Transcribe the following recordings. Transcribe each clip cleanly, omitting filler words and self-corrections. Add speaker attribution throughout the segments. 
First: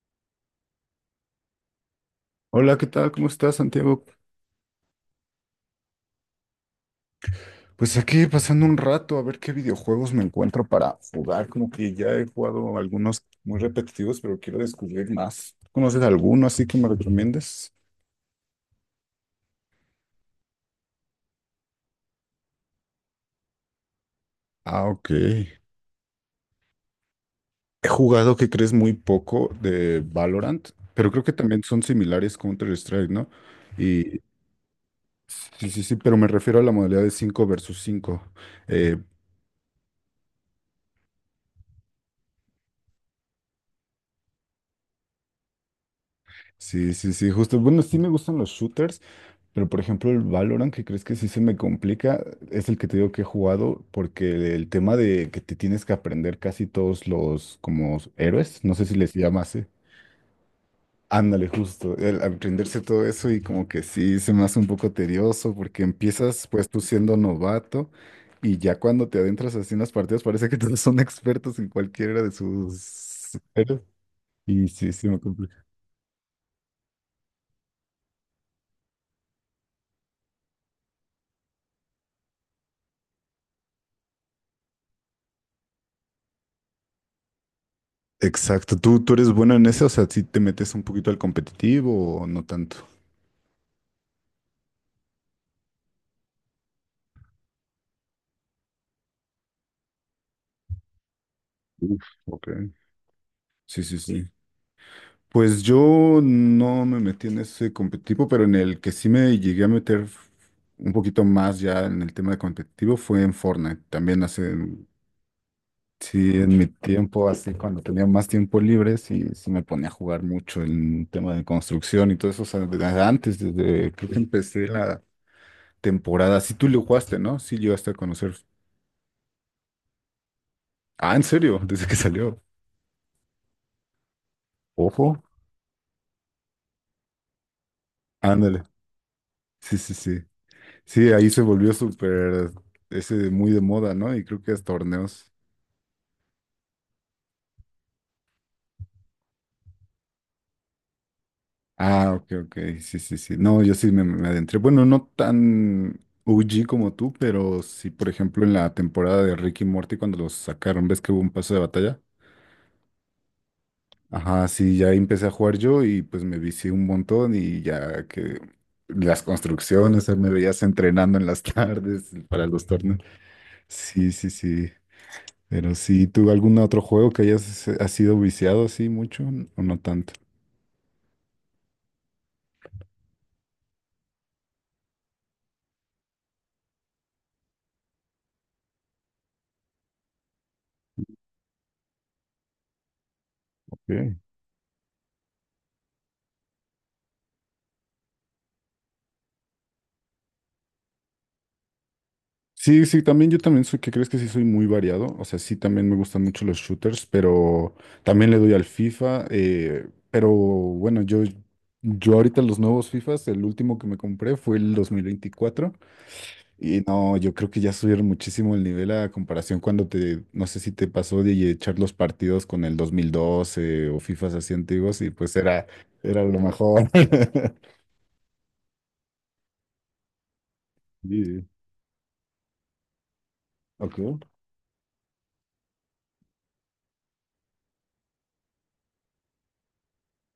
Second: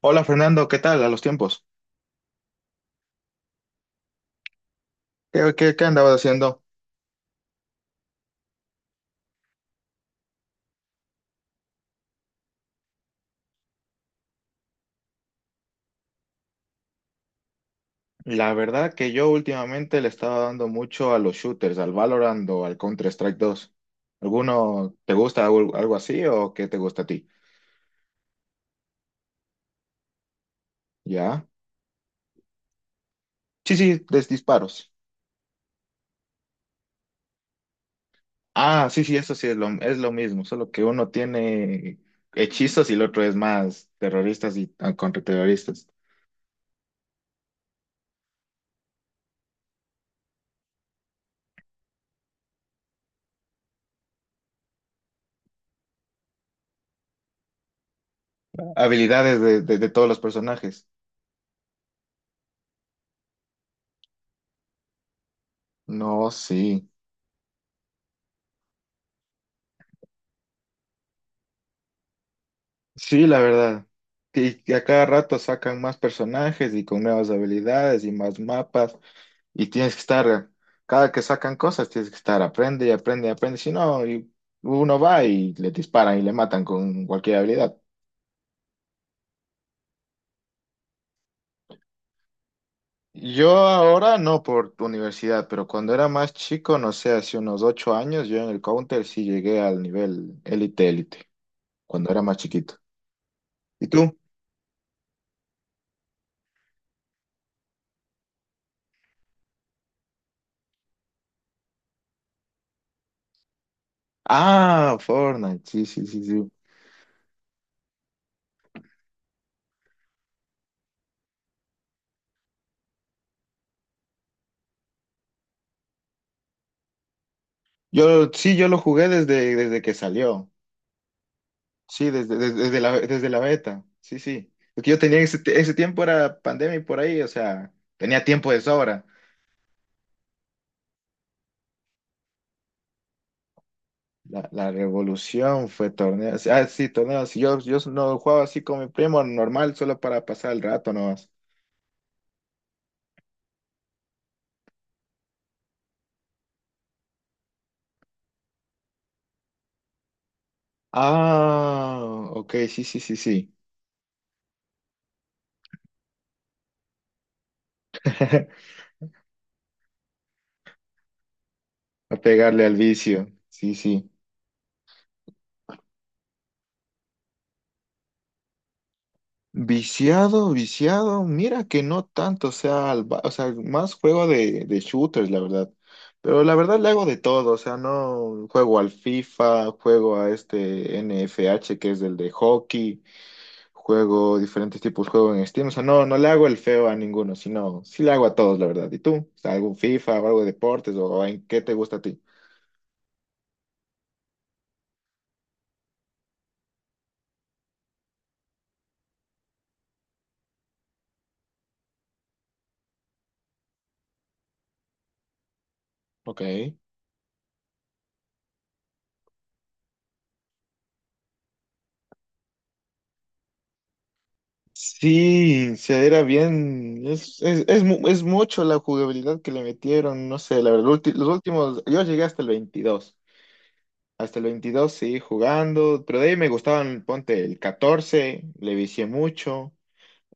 Speaker 1: Hola Fernando, ¿qué tal a los tiempos?
Speaker 2: Hola, ¿qué tal? ¿Cómo estás, Santiago?
Speaker 1: ¿Qué andabas haciendo?
Speaker 2: Pues aquí pasando un rato a ver qué videojuegos me encuentro para jugar. Como que ya he jugado algunos muy repetitivos, pero quiero descubrir más. ¿Conoces alguno así que me recomiendes?
Speaker 1: La verdad que yo últimamente le estaba dando mucho a los shooters, al Valorant o al Counter-Strike 2.
Speaker 2: Ah,
Speaker 1: ¿Alguno
Speaker 2: ok.
Speaker 1: te gusta
Speaker 2: He
Speaker 1: algo así o qué te gusta a ti?
Speaker 2: jugado, que crees, muy poco de Valorant, pero creo que
Speaker 1: ¿Ya?
Speaker 2: también son similares Counter-Strike, ¿no?
Speaker 1: Sí, sí,
Speaker 2: Y
Speaker 1: de disparos.
Speaker 2: sí, pero me refiero a la modalidad de 5 versus 5.
Speaker 1: Ah,
Speaker 2: Eh,
Speaker 1: sí, sí, eso sí es lo mismo, solo que uno tiene hechizos y el otro es más terroristas y contraterroristas.
Speaker 2: sí, sí, sí, justo. Bueno, sí me gustan los shooters. Pero por ejemplo, el Valorant, que crees que sí se me complica, es el que te digo que he jugado, porque el tema de que te tienes que aprender casi todos los como héroes, no sé si les
Speaker 1: Habilidades
Speaker 2: llamas,
Speaker 1: de,
Speaker 2: ¿eh?
Speaker 1: de, de todos los personajes.
Speaker 2: Ándale, justo, el aprenderse todo eso y como que sí se me hace un poco tedioso, porque
Speaker 1: No,
Speaker 2: empiezas
Speaker 1: sí.
Speaker 2: pues tú siendo novato y ya cuando te adentras así en las partidas parece que todos son expertos en cualquiera de
Speaker 1: Sí,
Speaker 2: sus
Speaker 1: la
Speaker 2: héroes.
Speaker 1: verdad. Y
Speaker 2: Y
Speaker 1: y a
Speaker 2: sí,
Speaker 1: cada
Speaker 2: sí me
Speaker 1: rato
Speaker 2: complica.
Speaker 1: sacan más personajes y con nuevas habilidades y más mapas. Y tienes que estar, cada que sacan cosas, tienes que estar, aprende y aprende y aprende. Si no, y uno va y le disparan y le matan con cualquier habilidad.
Speaker 2: Exacto, ¿tú eres bueno en eso? O sea, ¿si te metes un poquito al competitivo o no tanto?
Speaker 1: Yo ahora no por tu universidad, pero cuando era más chico, no sé, hace unos 8 años, yo en el Counter sí llegué al nivel élite, élite,
Speaker 2: Uf,
Speaker 1: cuando era más
Speaker 2: ok.
Speaker 1: chiquito.
Speaker 2: Sí,
Speaker 1: ¿Y
Speaker 2: sí,
Speaker 1: tú?
Speaker 2: sí. Pues yo no me metí en ese competitivo, pero en el que sí me llegué a meter un poquito más ya en el tema de competitivo fue en Fortnite. También hace,
Speaker 1: Ah, Fortnite, sí, sí, sí,
Speaker 2: sí,
Speaker 1: sí.
Speaker 2: en mi tiempo, así cuando tenía más tiempo libre, sí, sí me ponía a jugar mucho en tema de construcción y todo eso. O sea, desde antes, desde que empecé la temporada, sí tú lo jugaste, ¿no? Sí llegaste a
Speaker 1: Yo
Speaker 2: conocer.
Speaker 1: sí, yo lo jugué desde que salió.
Speaker 2: Ah, ¿en serio? Desde que
Speaker 1: Sí, desde,
Speaker 2: salió.
Speaker 1: desde, desde la, desde la beta. Sí, sí. Porque yo tenía
Speaker 2: Ojo.
Speaker 1: ese tiempo era pandemia y por ahí, o sea, tenía tiempo de
Speaker 2: Ándale.
Speaker 1: sobra.
Speaker 2: Sí, sí, sí. Sí, ahí se volvió súper ese de muy de moda, ¿no? Y creo
Speaker 1: La,
Speaker 2: que es
Speaker 1: la
Speaker 2: torneos.
Speaker 1: revolución fue torneo. Ah, sí, torneos. Yo no jugaba así con mi primo normal, solo para pasar el rato nomás.
Speaker 2: Ah, ok, ok, sí, sí, sí. No, yo sí me adentré. Bueno, no tan OG como tú, pero sí, por ejemplo, en la temporada de Ricky y Morty, cuando los sacaron, ¿ves que hubo un paso de
Speaker 1: Ah,
Speaker 2: batalla?
Speaker 1: ok, sí, sí, sí, sí.
Speaker 2: Ajá, sí, ya empecé a jugar yo y pues me vicié un montón y ya que las construcciones, o sea, me veías entrenando en las tardes
Speaker 1: A
Speaker 2: para
Speaker 1: pegarle
Speaker 2: los
Speaker 1: al
Speaker 2: torneos.
Speaker 1: vicio. Sí, sí.
Speaker 2: Sí, sí, sí. Pero sí, ¿tú algún otro juego que hayas has sido viciado así mucho o no tanto?
Speaker 1: Viciado, viciado, mira que no tanto, o sea, o sea, más juego de shooters, la verdad. Pero la verdad le hago de todo, o sea, no juego al FIFA, juego a este NFH que es el de hockey,
Speaker 2: Ok.
Speaker 1: juego diferentes tipos de juegos en Steam, o sea, no le hago el feo a ninguno, sino sí le hago a todos, la verdad. ¿Y tú? O sea, ¿algún FIFA o algo de deportes o en qué te gusta a ti?
Speaker 2: Sí, sí, también yo también soy, que crees que sí soy muy variado? O sea, sí también me gustan mucho los shooters, pero también le doy al FIFA. Pero bueno, yo ahorita los nuevos FIFAs, el último que me compré fue el 2024.
Speaker 1: Ok.
Speaker 2: Y no, yo creo que ya subieron muchísimo el nivel a comparación cuando te, no sé si te pasó de echar los partidos con el 2012 o FIFAs así antiguos y pues era,
Speaker 1: Sí, se era
Speaker 2: era lo mejor.
Speaker 1: bien, es, es, es, mu- es mucho la jugabilidad que le metieron, no sé, la verdad, los
Speaker 2: Sí,
Speaker 1: últimos, yo llegué hasta el veintidós
Speaker 2: ok.
Speaker 1: hasta el veintidós seguí jugando, pero de ahí me gustaban, ponte, el 14 le vicié mucho,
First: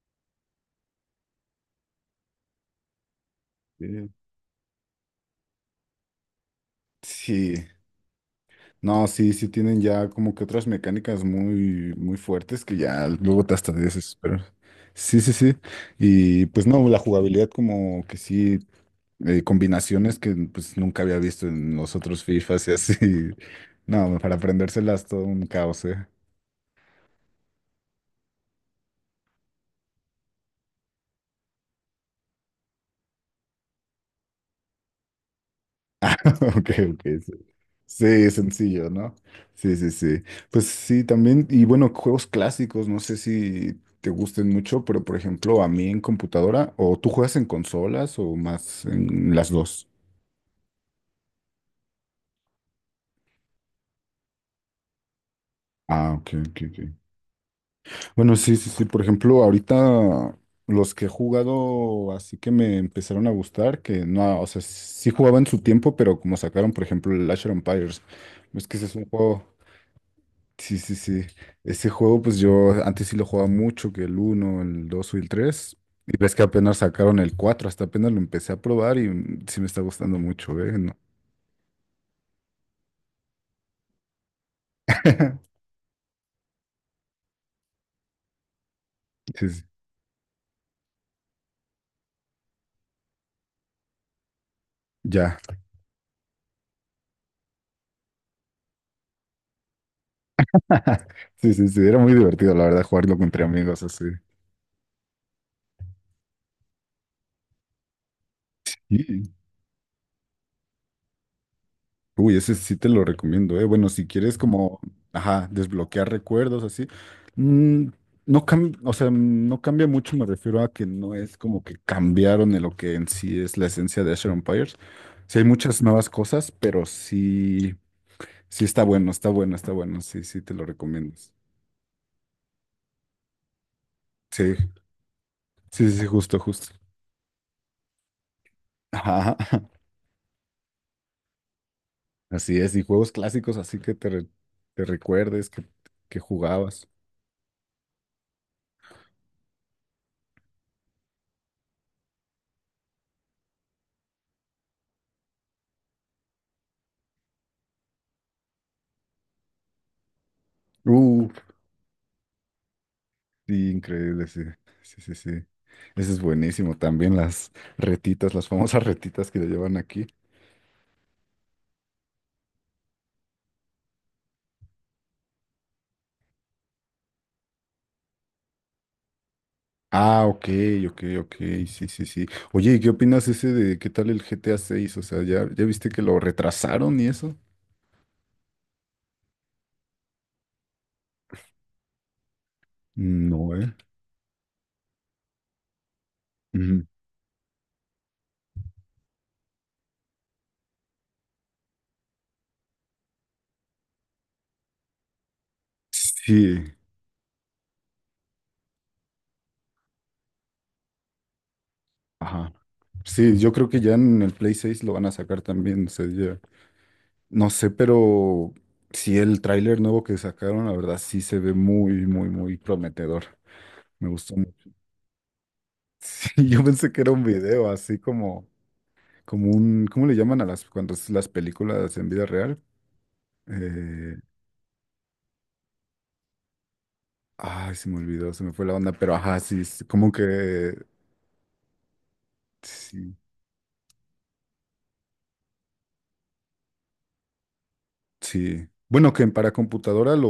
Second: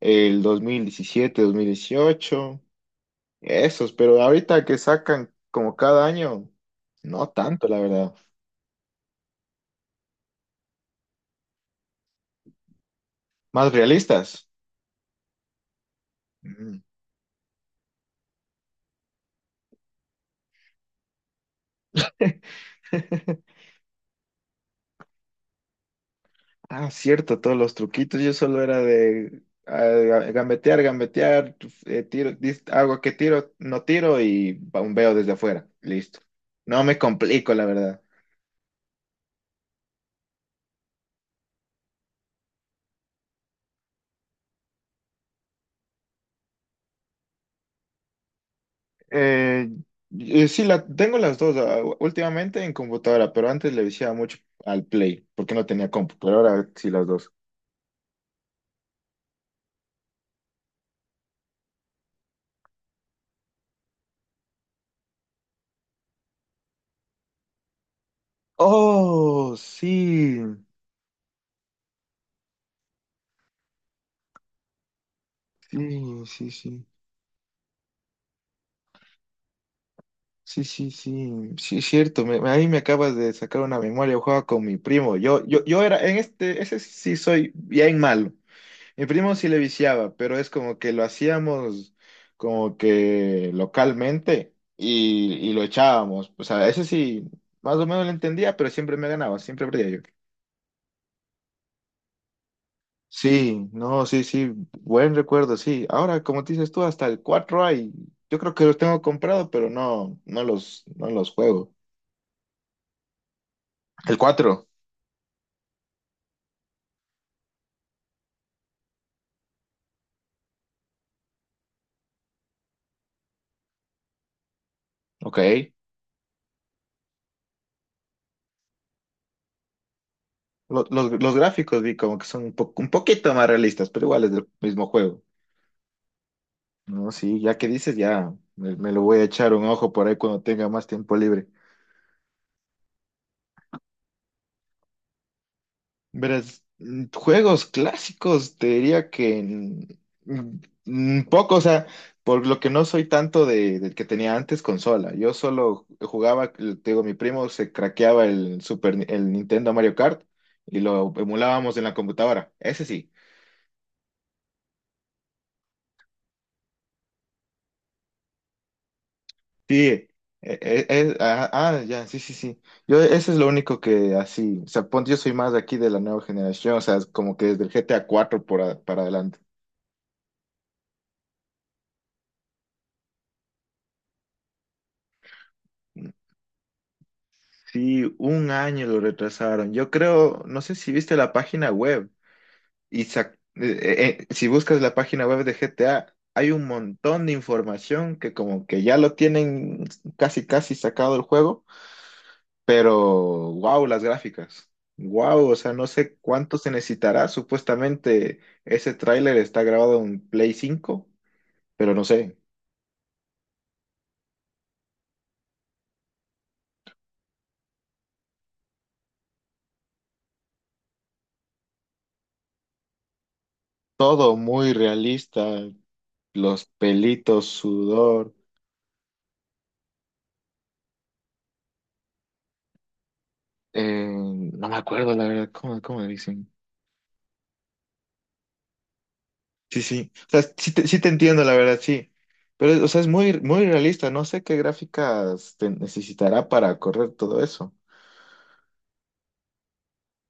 Speaker 1: el dos mil diecisiete 2018
Speaker 2: Sí.
Speaker 1: esos, pero ahorita que sacan como cada año, no
Speaker 2: Sí.
Speaker 1: tanto, la verdad,
Speaker 2: No, sí, sí tienen ya como que otras mecánicas muy, muy fuertes que ya luego te
Speaker 1: más
Speaker 2: hasta
Speaker 1: realistas.
Speaker 2: desesperas. Sí, sí, sí. Y pues
Speaker 1: Ujú.
Speaker 2: no, la jugabilidad como que sí, combinaciones que pues nunca había visto en los otros FIFAs y así. No, para aprendérselas todo un caos, ¿eh?
Speaker 1: Ah, cierto, todos los truquitos. Yo solo era de gambetear, gambetear, pues, hago que tiro, no tiro y bombeo desde afuera. Listo.
Speaker 2: Ok,
Speaker 1: No me
Speaker 2: ok. Sí,
Speaker 1: complico, la verdad.
Speaker 2: sí, sencillo, ¿no? Sí, sí, sí. Pues sí, también, y bueno, juegos clásicos, no sé si te gusten mucho, pero por ejemplo, a mí en computadora, ¿o tú juegas en consolas o más en las
Speaker 1: Eh,
Speaker 2: dos?
Speaker 1: y sí, tengo las dos, últimamente en computadora, pero antes le viciaba mucho al Play, porque no tenía
Speaker 2: Ah,
Speaker 1: compu,
Speaker 2: ok,
Speaker 1: pero
Speaker 2: ok,
Speaker 1: ahora
Speaker 2: ok.
Speaker 1: sí las dos.
Speaker 2: Bueno, sí, sí, sí. Por ejemplo, ahorita los que he jugado, así que me empezaron a gustar, que no, o sea, sí jugaba en su tiempo, pero como sacaron, por ejemplo, el Age of Empires, es que ese es un juego.
Speaker 1: Oh, sí,
Speaker 2: Sí, sí, sí. Ese juego, pues yo antes sí lo jugaba mucho, que el uno el 2 y el tres. Y
Speaker 1: sí,
Speaker 2: ves que
Speaker 1: sí,
Speaker 2: apenas
Speaker 1: sí.
Speaker 2: sacaron el 4 hasta apenas lo empecé a probar y mm, sí me está gustando mucho,
Speaker 1: Sí,
Speaker 2: ¿eh?
Speaker 1: sí,
Speaker 2: No.
Speaker 1: sí, sí, es cierto. Ahí me acabas de sacar una memoria. Yo jugaba con mi primo. Yo, yo, yo era en este, ese sí soy bien malo. Mi primo sí
Speaker 2: Sí,
Speaker 1: le
Speaker 2: sí.
Speaker 1: viciaba, pero es como que lo hacíamos como que localmente y,
Speaker 2: Ya.
Speaker 1: y lo echábamos. O sea, ese sí, más o menos lo entendía, pero siempre me ganaba, siempre perdía yo.
Speaker 2: Sí, sí, sí. Era muy divertido, la verdad, jugarlo entre
Speaker 1: Sí,
Speaker 2: amigos
Speaker 1: no,
Speaker 2: así.
Speaker 1: sí, sí, buen recuerdo, sí. Ahora, como te dices tú, hasta el 4 hay. Yo creo que los tengo comprado, pero no los juego.
Speaker 2: Uy, ese sí te lo recomiendo, ¿eh? Bueno, si
Speaker 1: El
Speaker 2: quieres
Speaker 1: 4
Speaker 2: como, ajá, desbloquear recuerdos así, mm, no cambia, o sea, no cambia mucho, me refiero a que no es como que cambiaron en lo que en sí es la esencia de Asher Empires.
Speaker 1: ok.
Speaker 2: Sí hay muchas nuevas cosas, pero sí, sí está bueno, está bueno, está bueno, sí, sí te lo
Speaker 1: Lo- Los,
Speaker 2: recomiendo.
Speaker 1: los gráficos vi como que son un poquito más realistas, pero igual es del
Speaker 2: Sí,
Speaker 1: mismo juego.
Speaker 2: sí, sí, justo, justo.
Speaker 1: No, sí, ya que dices, ya me lo voy a
Speaker 2: Ajá,
Speaker 1: echar un ojo por ahí cuando tenga más tiempo libre.
Speaker 2: así es, y juegos clásicos así que te, te recuerdes que
Speaker 1: Verás,
Speaker 2: jugabas.
Speaker 1: juegos clásicos, te diría que poco, o sea, por lo que no soy tanto del que tenía antes consola. Yo solo jugaba, te digo, mi primo se craqueaba el Nintendo Mario Kart y lo
Speaker 2: Uh,
Speaker 1: emulábamos en la computadora. Ese sí.
Speaker 2: Sí, increíble, sí. Sí, sí, sí. Ese es buenísimo. También las retitas, las famosas retitas que le
Speaker 1: Sí,
Speaker 2: llevan aquí.
Speaker 1: ya, sí, sí, sí. Yo, eso es lo único que así, o sea, ponte, yo soy más de aquí de la nueva generación, o sea, es como que desde el GTA 4 para adelante.
Speaker 2: Ah, ok, ok, ok. Sí, sí, sí. Oye, ¿y qué opinas ese de qué tal el GTA 6? O sea, ¿ya, ya viste que lo retrasaron y eso?
Speaker 1: Sí, un año lo retrasaron. Yo creo, no sé si viste la página web
Speaker 2: No, ¿eh?
Speaker 1: si buscas la página web de GTA, hay un
Speaker 2: Ujú.
Speaker 1: montón de información que como que ya lo tienen casi casi sacado el juego. Pero, wow, las gráficas. Wow, o sea, no sé cuánto se
Speaker 2: Sí,
Speaker 1: necesitará. Supuestamente ese tráiler está grabado en Play 5, pero no sé.
Speaker 2: ajá. Sí, yo creo que ya en el Play 6 lo van a sacar también. O sea, ya. No sé, pero sí, el tráiler nuevo que sacaron, la verdad, sí se ve muy, muy, muy prometedor. Me gustó.
Speaker 1: Todo muy realista,
Speaker 2: Sí, yo
Speaker 1: los
Speaker 2: pensé que era un
Speaker 1: pelitos,
Speaker 2: video, así
Speaker 1: sudor,
Speaker 2: como, como un, ¿cómo le llaman a las, cuando es las películas en vida real? Eh,
Speaker 1: no me acuerdo la verdad, ¿cómo le dicen?
Speaker 2: ay, se me olvidó, se me fue la onda, pero ajá, sí,
Speaker 1: Sí,
Speaker 2: sí,
Speaker 1: sí,
Speaker 2: como
Speaker 1: o sea, sí
Speaker 2: que,
Speaker 1: te, sí te entiendo la verdad, sí. Pero, o sea, es
Speaker 2: sí,
Speaker 1: muy, muy realista, no sé qué gráficas te necesitará para correr todo eso.
Speaker 2: sí. Bueno, que para computadora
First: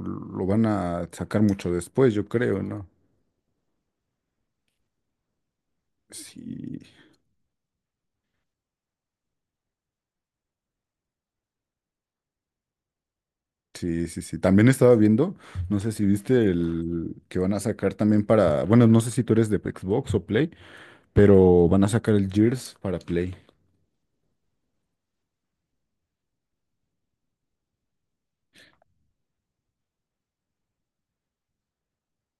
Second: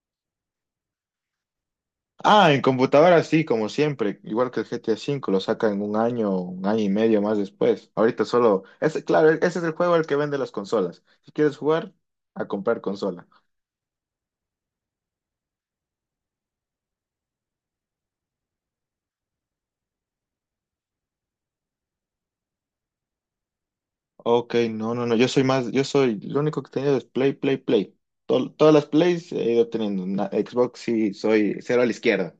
Speaker 2: lo van a sacar mucho después, yo
Speaker 1: Ah, en
Speaker 2: creo, ¿no?
Speaker 1: computadora sí, como siempre, igual que el GTA V, lo sacan un
Speaker 2: Sí,
Speaker 1: año y medio más después. Ahorita solo, ese, claro, ese es el juego al que vende las consolas. Si quieres jugar, a comprar consola.
Speaker 2: sí, sí, sí. También estaba viendo, no sé si viste el que van a sacar también para, bueno, no sé si tú eres de Xbox o Play, pero van a sacar el Gears para Play.
Speaker 1: Ok, no, no, no, yo soy más, yo soy, lo único que he tenido es Play, Play, Play. Todas las Plays he ido teniendo. Xbox sí, soy cero a la izquierda.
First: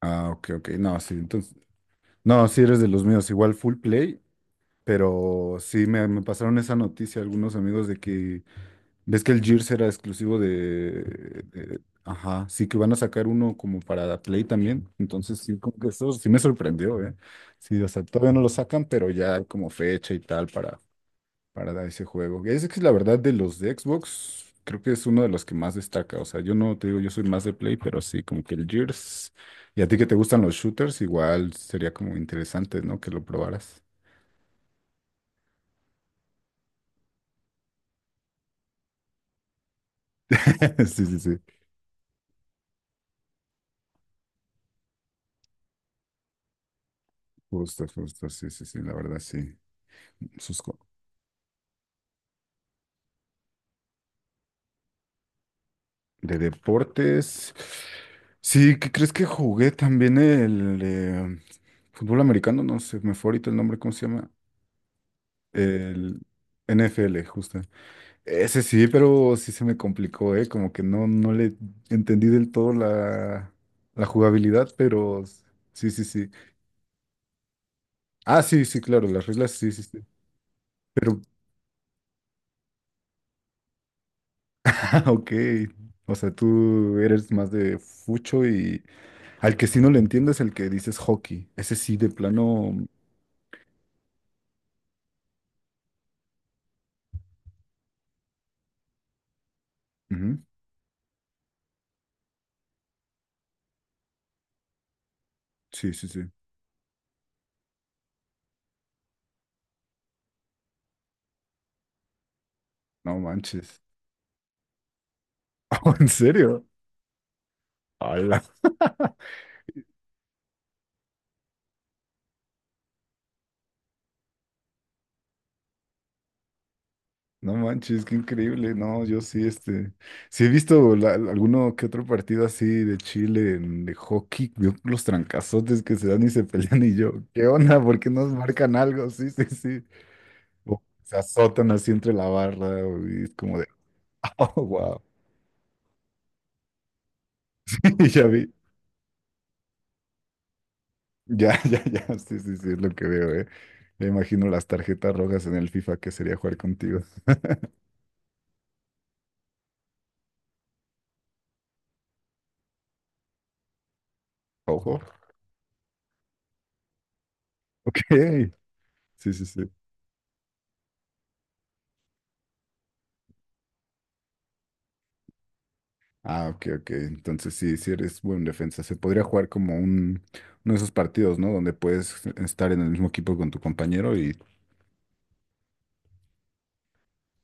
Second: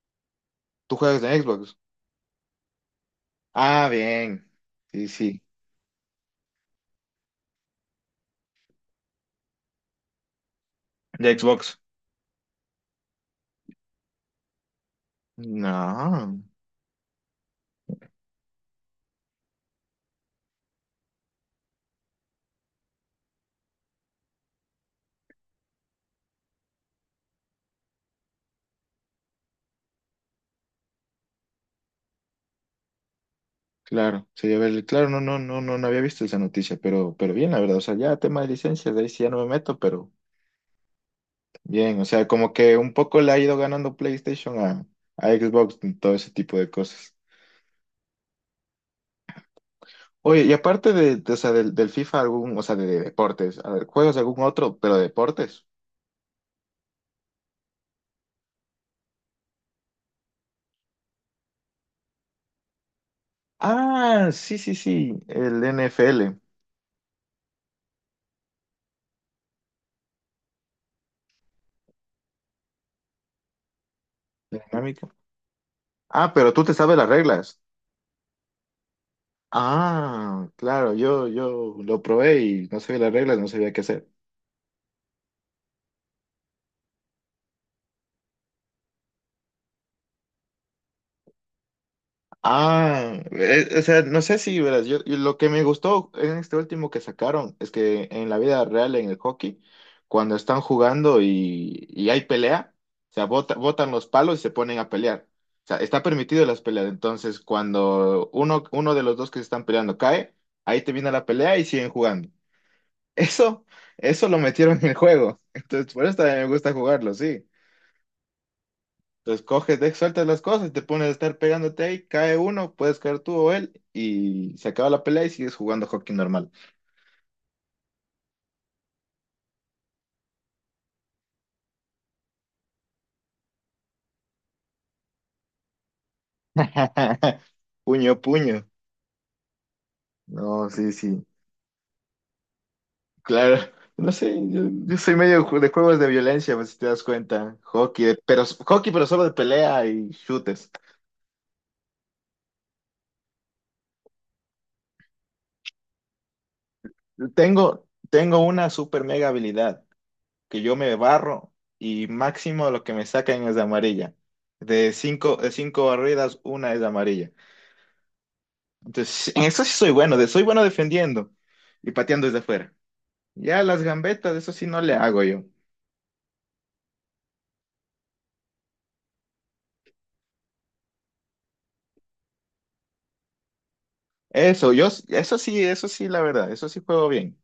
Speaker 2: Ah, ok, ok.
Speaker 1: ¿Tú
Speaker 2: No, sí,
Speaker 1: juegas de Xbox?
Speaker 2: no, sí eres de los míos, igual full
Speaker 1: Ah,
Speaker 2: play,
Speaker 1: bien. Sí, sí.
Speaker 2: pero sí me pasaron esa noticia algunos amigos de que ves que el Gears era exclusivo
Speaker 1: ¿De
Speaker 2: de,
Speaker 1: Xbox?
Speaker 2: ajá, sí que van a sacar uno como para Play también, entonces sí como que eso sí me
Speaker 1: No.
Speaker 2: sorprendió, ¿eh? Sí, o sea, todavía no lo sacan, pero ya hay como fecha y tal para ese juego. Es que la verdad de los de Xbox, creo que es uno de los que más destaca. O sea, yo no te digo, yo soy más de Play, pero sí, como que el Gears. Y a ti que te gustan los shooters, igual sería como interesante, ¿no? Que lo probaras.
Speaker 1: Claro, sería verle. Claro, no, no, no, no, no había visto esa noticia, pero bien, la verdad. O sea, ya tema de licencias, de ahí sí ya no me meto, pero
Speaker 2: Sí, sí, sí.
Speaker 1: bien. O sea, como que un poco le ha ido ganando PlayStation a Xbox en todo ese tipo de cosas.
Speaker 2: Justo, justo, sí, sí, sí, la verdad, sí.
Speaker 1: Oye, y
Speaker 2: Sus co-
Speaker 1: aparte o sea, del FIFA, algún, o sea, de deportes, a ver, ¿juegas algún otro, pero de deportes?
Speaker 2: de deportes. Sí, ¿qué crees que jugué también el fútbol americano? No sé, me fue ahorita el nombre, ¿cómo se
Speaker 1: Ah,
Speaker 2: llama?
Speaker 1: sí, sí, sí, el
Speaker 2: El
Speaker 1: NFL,
Speaker 2: NFL, justo. Ese sí, pero sí se me complicó, ¿eh? Como que no, no le entendí del todo la, la
Speaker 1: la
Speaker 2: jugabilidad,
Speaker 1: dinámica.
Speaker 2: pero sí, sí, sí.
Speaker 1: Ah, pero tú te sabes las reglas.
Speaker 2: Ah, sí, sí, claro, las reglas, sí, sí, sí.
Speaker 1: Ah, claro,
Speaker 2: Pero,
Speaker 1: yo lo probé y no sabía las reglas, no sabía qué hacer.
Speaker 2: ah, ok. O sea, tú eres más de fucho y al que sí no le entiendes, el que dices hockey. Ese sí, de plano.
Speaker 1: Ah, o sea, no sé si verás, yo lo que me gustó en este último que sacaron es que en la vida real, en el hockey, cuando
Speaker 2: Ujú,
Speaker 1: están jugando y hay pelea, o sea, botan los palos y se ponen a pelear. O sea,
Speaker 2: sí,
Speaker 1: está
Speaker 2: sí, sí.
Speaker 1: permitido las peleas. Entonces, cuando uno de los dos que se están peleando cae, ahí termina la pelea y siguen jugando.
Speaker 2: No
Speaker 1: Eso,
Speaker 2: manches.
Speaker 1: eso lo metieron en el juego. Entonces, por
Speaker 2: ¿En
Speaker 1: eso también me
Speaker 2: serio?
Speaker 1: gusta jugarlo, sí.
Speaker 2: Hola.
Speaker 1: Entonces coges, sueltas las cosas, y te pones a estar pegándote ahí, cae uno, puedes caer tú o él, y se acaba la pelea y sigues jugando hockey normal.
Speaker 2: No manches, qué increíble. No, yo sí, este, sí he visto alguno que otro partido así de Chile, de hockey, veo los trancazotes que se dan y se pelean y yo, ¿qué onda? ¿Por qué
Speaker 1: Puño, a
Speaker 2: nos
Speaker 1: puño.
Speaker 2: marcan algo? Sí, sí, sí.
Speaker 1: No,
Speaker 2: O
Speaker 1: sí,
Speaker 2: se
Speaker 1: sí.
Speaker 2: azotan así entre la barra y es
Speaker 1: Claro.
Speaker 2: como de,
Speaker 1: No sé, yo,
Speaker 2: oh,
Speaker 1: yo
Speaker 2: wow.
Speaker 1: soy medio de juegos de violencia, pues, si te das cuenta. Hockey,
Speaker 2: Y ya vi,
Speaker 1: pero solo de pelea y chutes.
Speaker 2: ya, ya, ya, sí, sí, sí, es lo que veo, ¿eh? Me imagino las tarjetas rojas en el FIFA que sería jugar contigo.
Speaker 1: Tengo una super mega habilidad, que yo me barro y máximo lo que me sacan es de amarilla. De
Speaker 2: Ojo,
Speaker 1: cinco, de cinco barridas, una es de amarilla.
Speaker 2: ok.
Speaker 1: Entonces, sí,
Speaker 2: Sí,
Speaker 1: en
Speaker 2: sí,
Speaker 1: eso
Speaker 2: sí.
Speaker 1: sí soy bueno, soy bueno defendiendo y pateando desde afuera. Ya las gambetas, eso sí no le hago yo.
Speaker 2: Ah, ok, ok. Entonces sí, sí eres buen defensa. Se podría jugar como un, uno de esos partidos, ¿no? Donde puedes estar en el mismo equipo con tu compañero y...
Speaker 1: Eso sí, la verdad, eso sí juego bien.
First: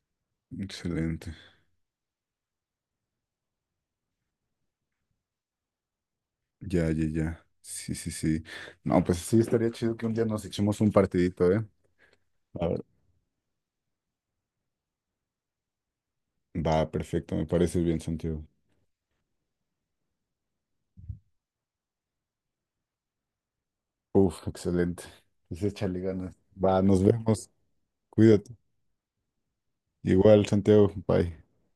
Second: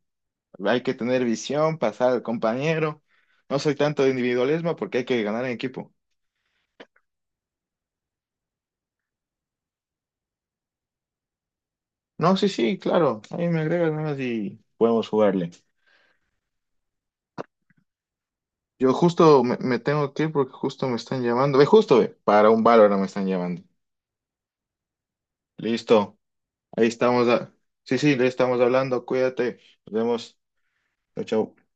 Speaker 1: Hay que tener
Speaker 2: Excelente.
Speaker 1: visión, pasar al compañero. No soy tanto de individualismo porque hay que ganar en equipo.
Speaker 2: Ya, ya, ya. Sí, sí, sí. No, pues sí, estaría chido que un día nos echemos un partidito, ¿eh?
Speaker 1: No, sí,
Speaker 2: A
Speaker 1: sí,
Speaker 2: ver.
Speaker 1: claro. Ahí me agregas nomás y podemos jugarle.
Speaker 2: Va, perfecto, me parece bien, Santiago.
Speaker 1: Yo justo me tengo que ir porque justo me están llamando. Para un Valorant me están llamando.
Speaker 2: Uf, excelente. Pues échale
Speaker 1: Listo.
Speaker 2: ganas. Va,
Speaker 1: Ahí
Speaker 2: nos
Speaker 1: estamos.
Speaker 2: vemos.
Speaker 1: Sí, sí, le
Speaker 2: Cuídate.
Speaker 1: estamos hablando. Cuídate. Nos vemos.
Speaker 2: Igual, Santiago.
Speaker 1: Chao,
Speaker 2: Bye.
Speaker 1: chao.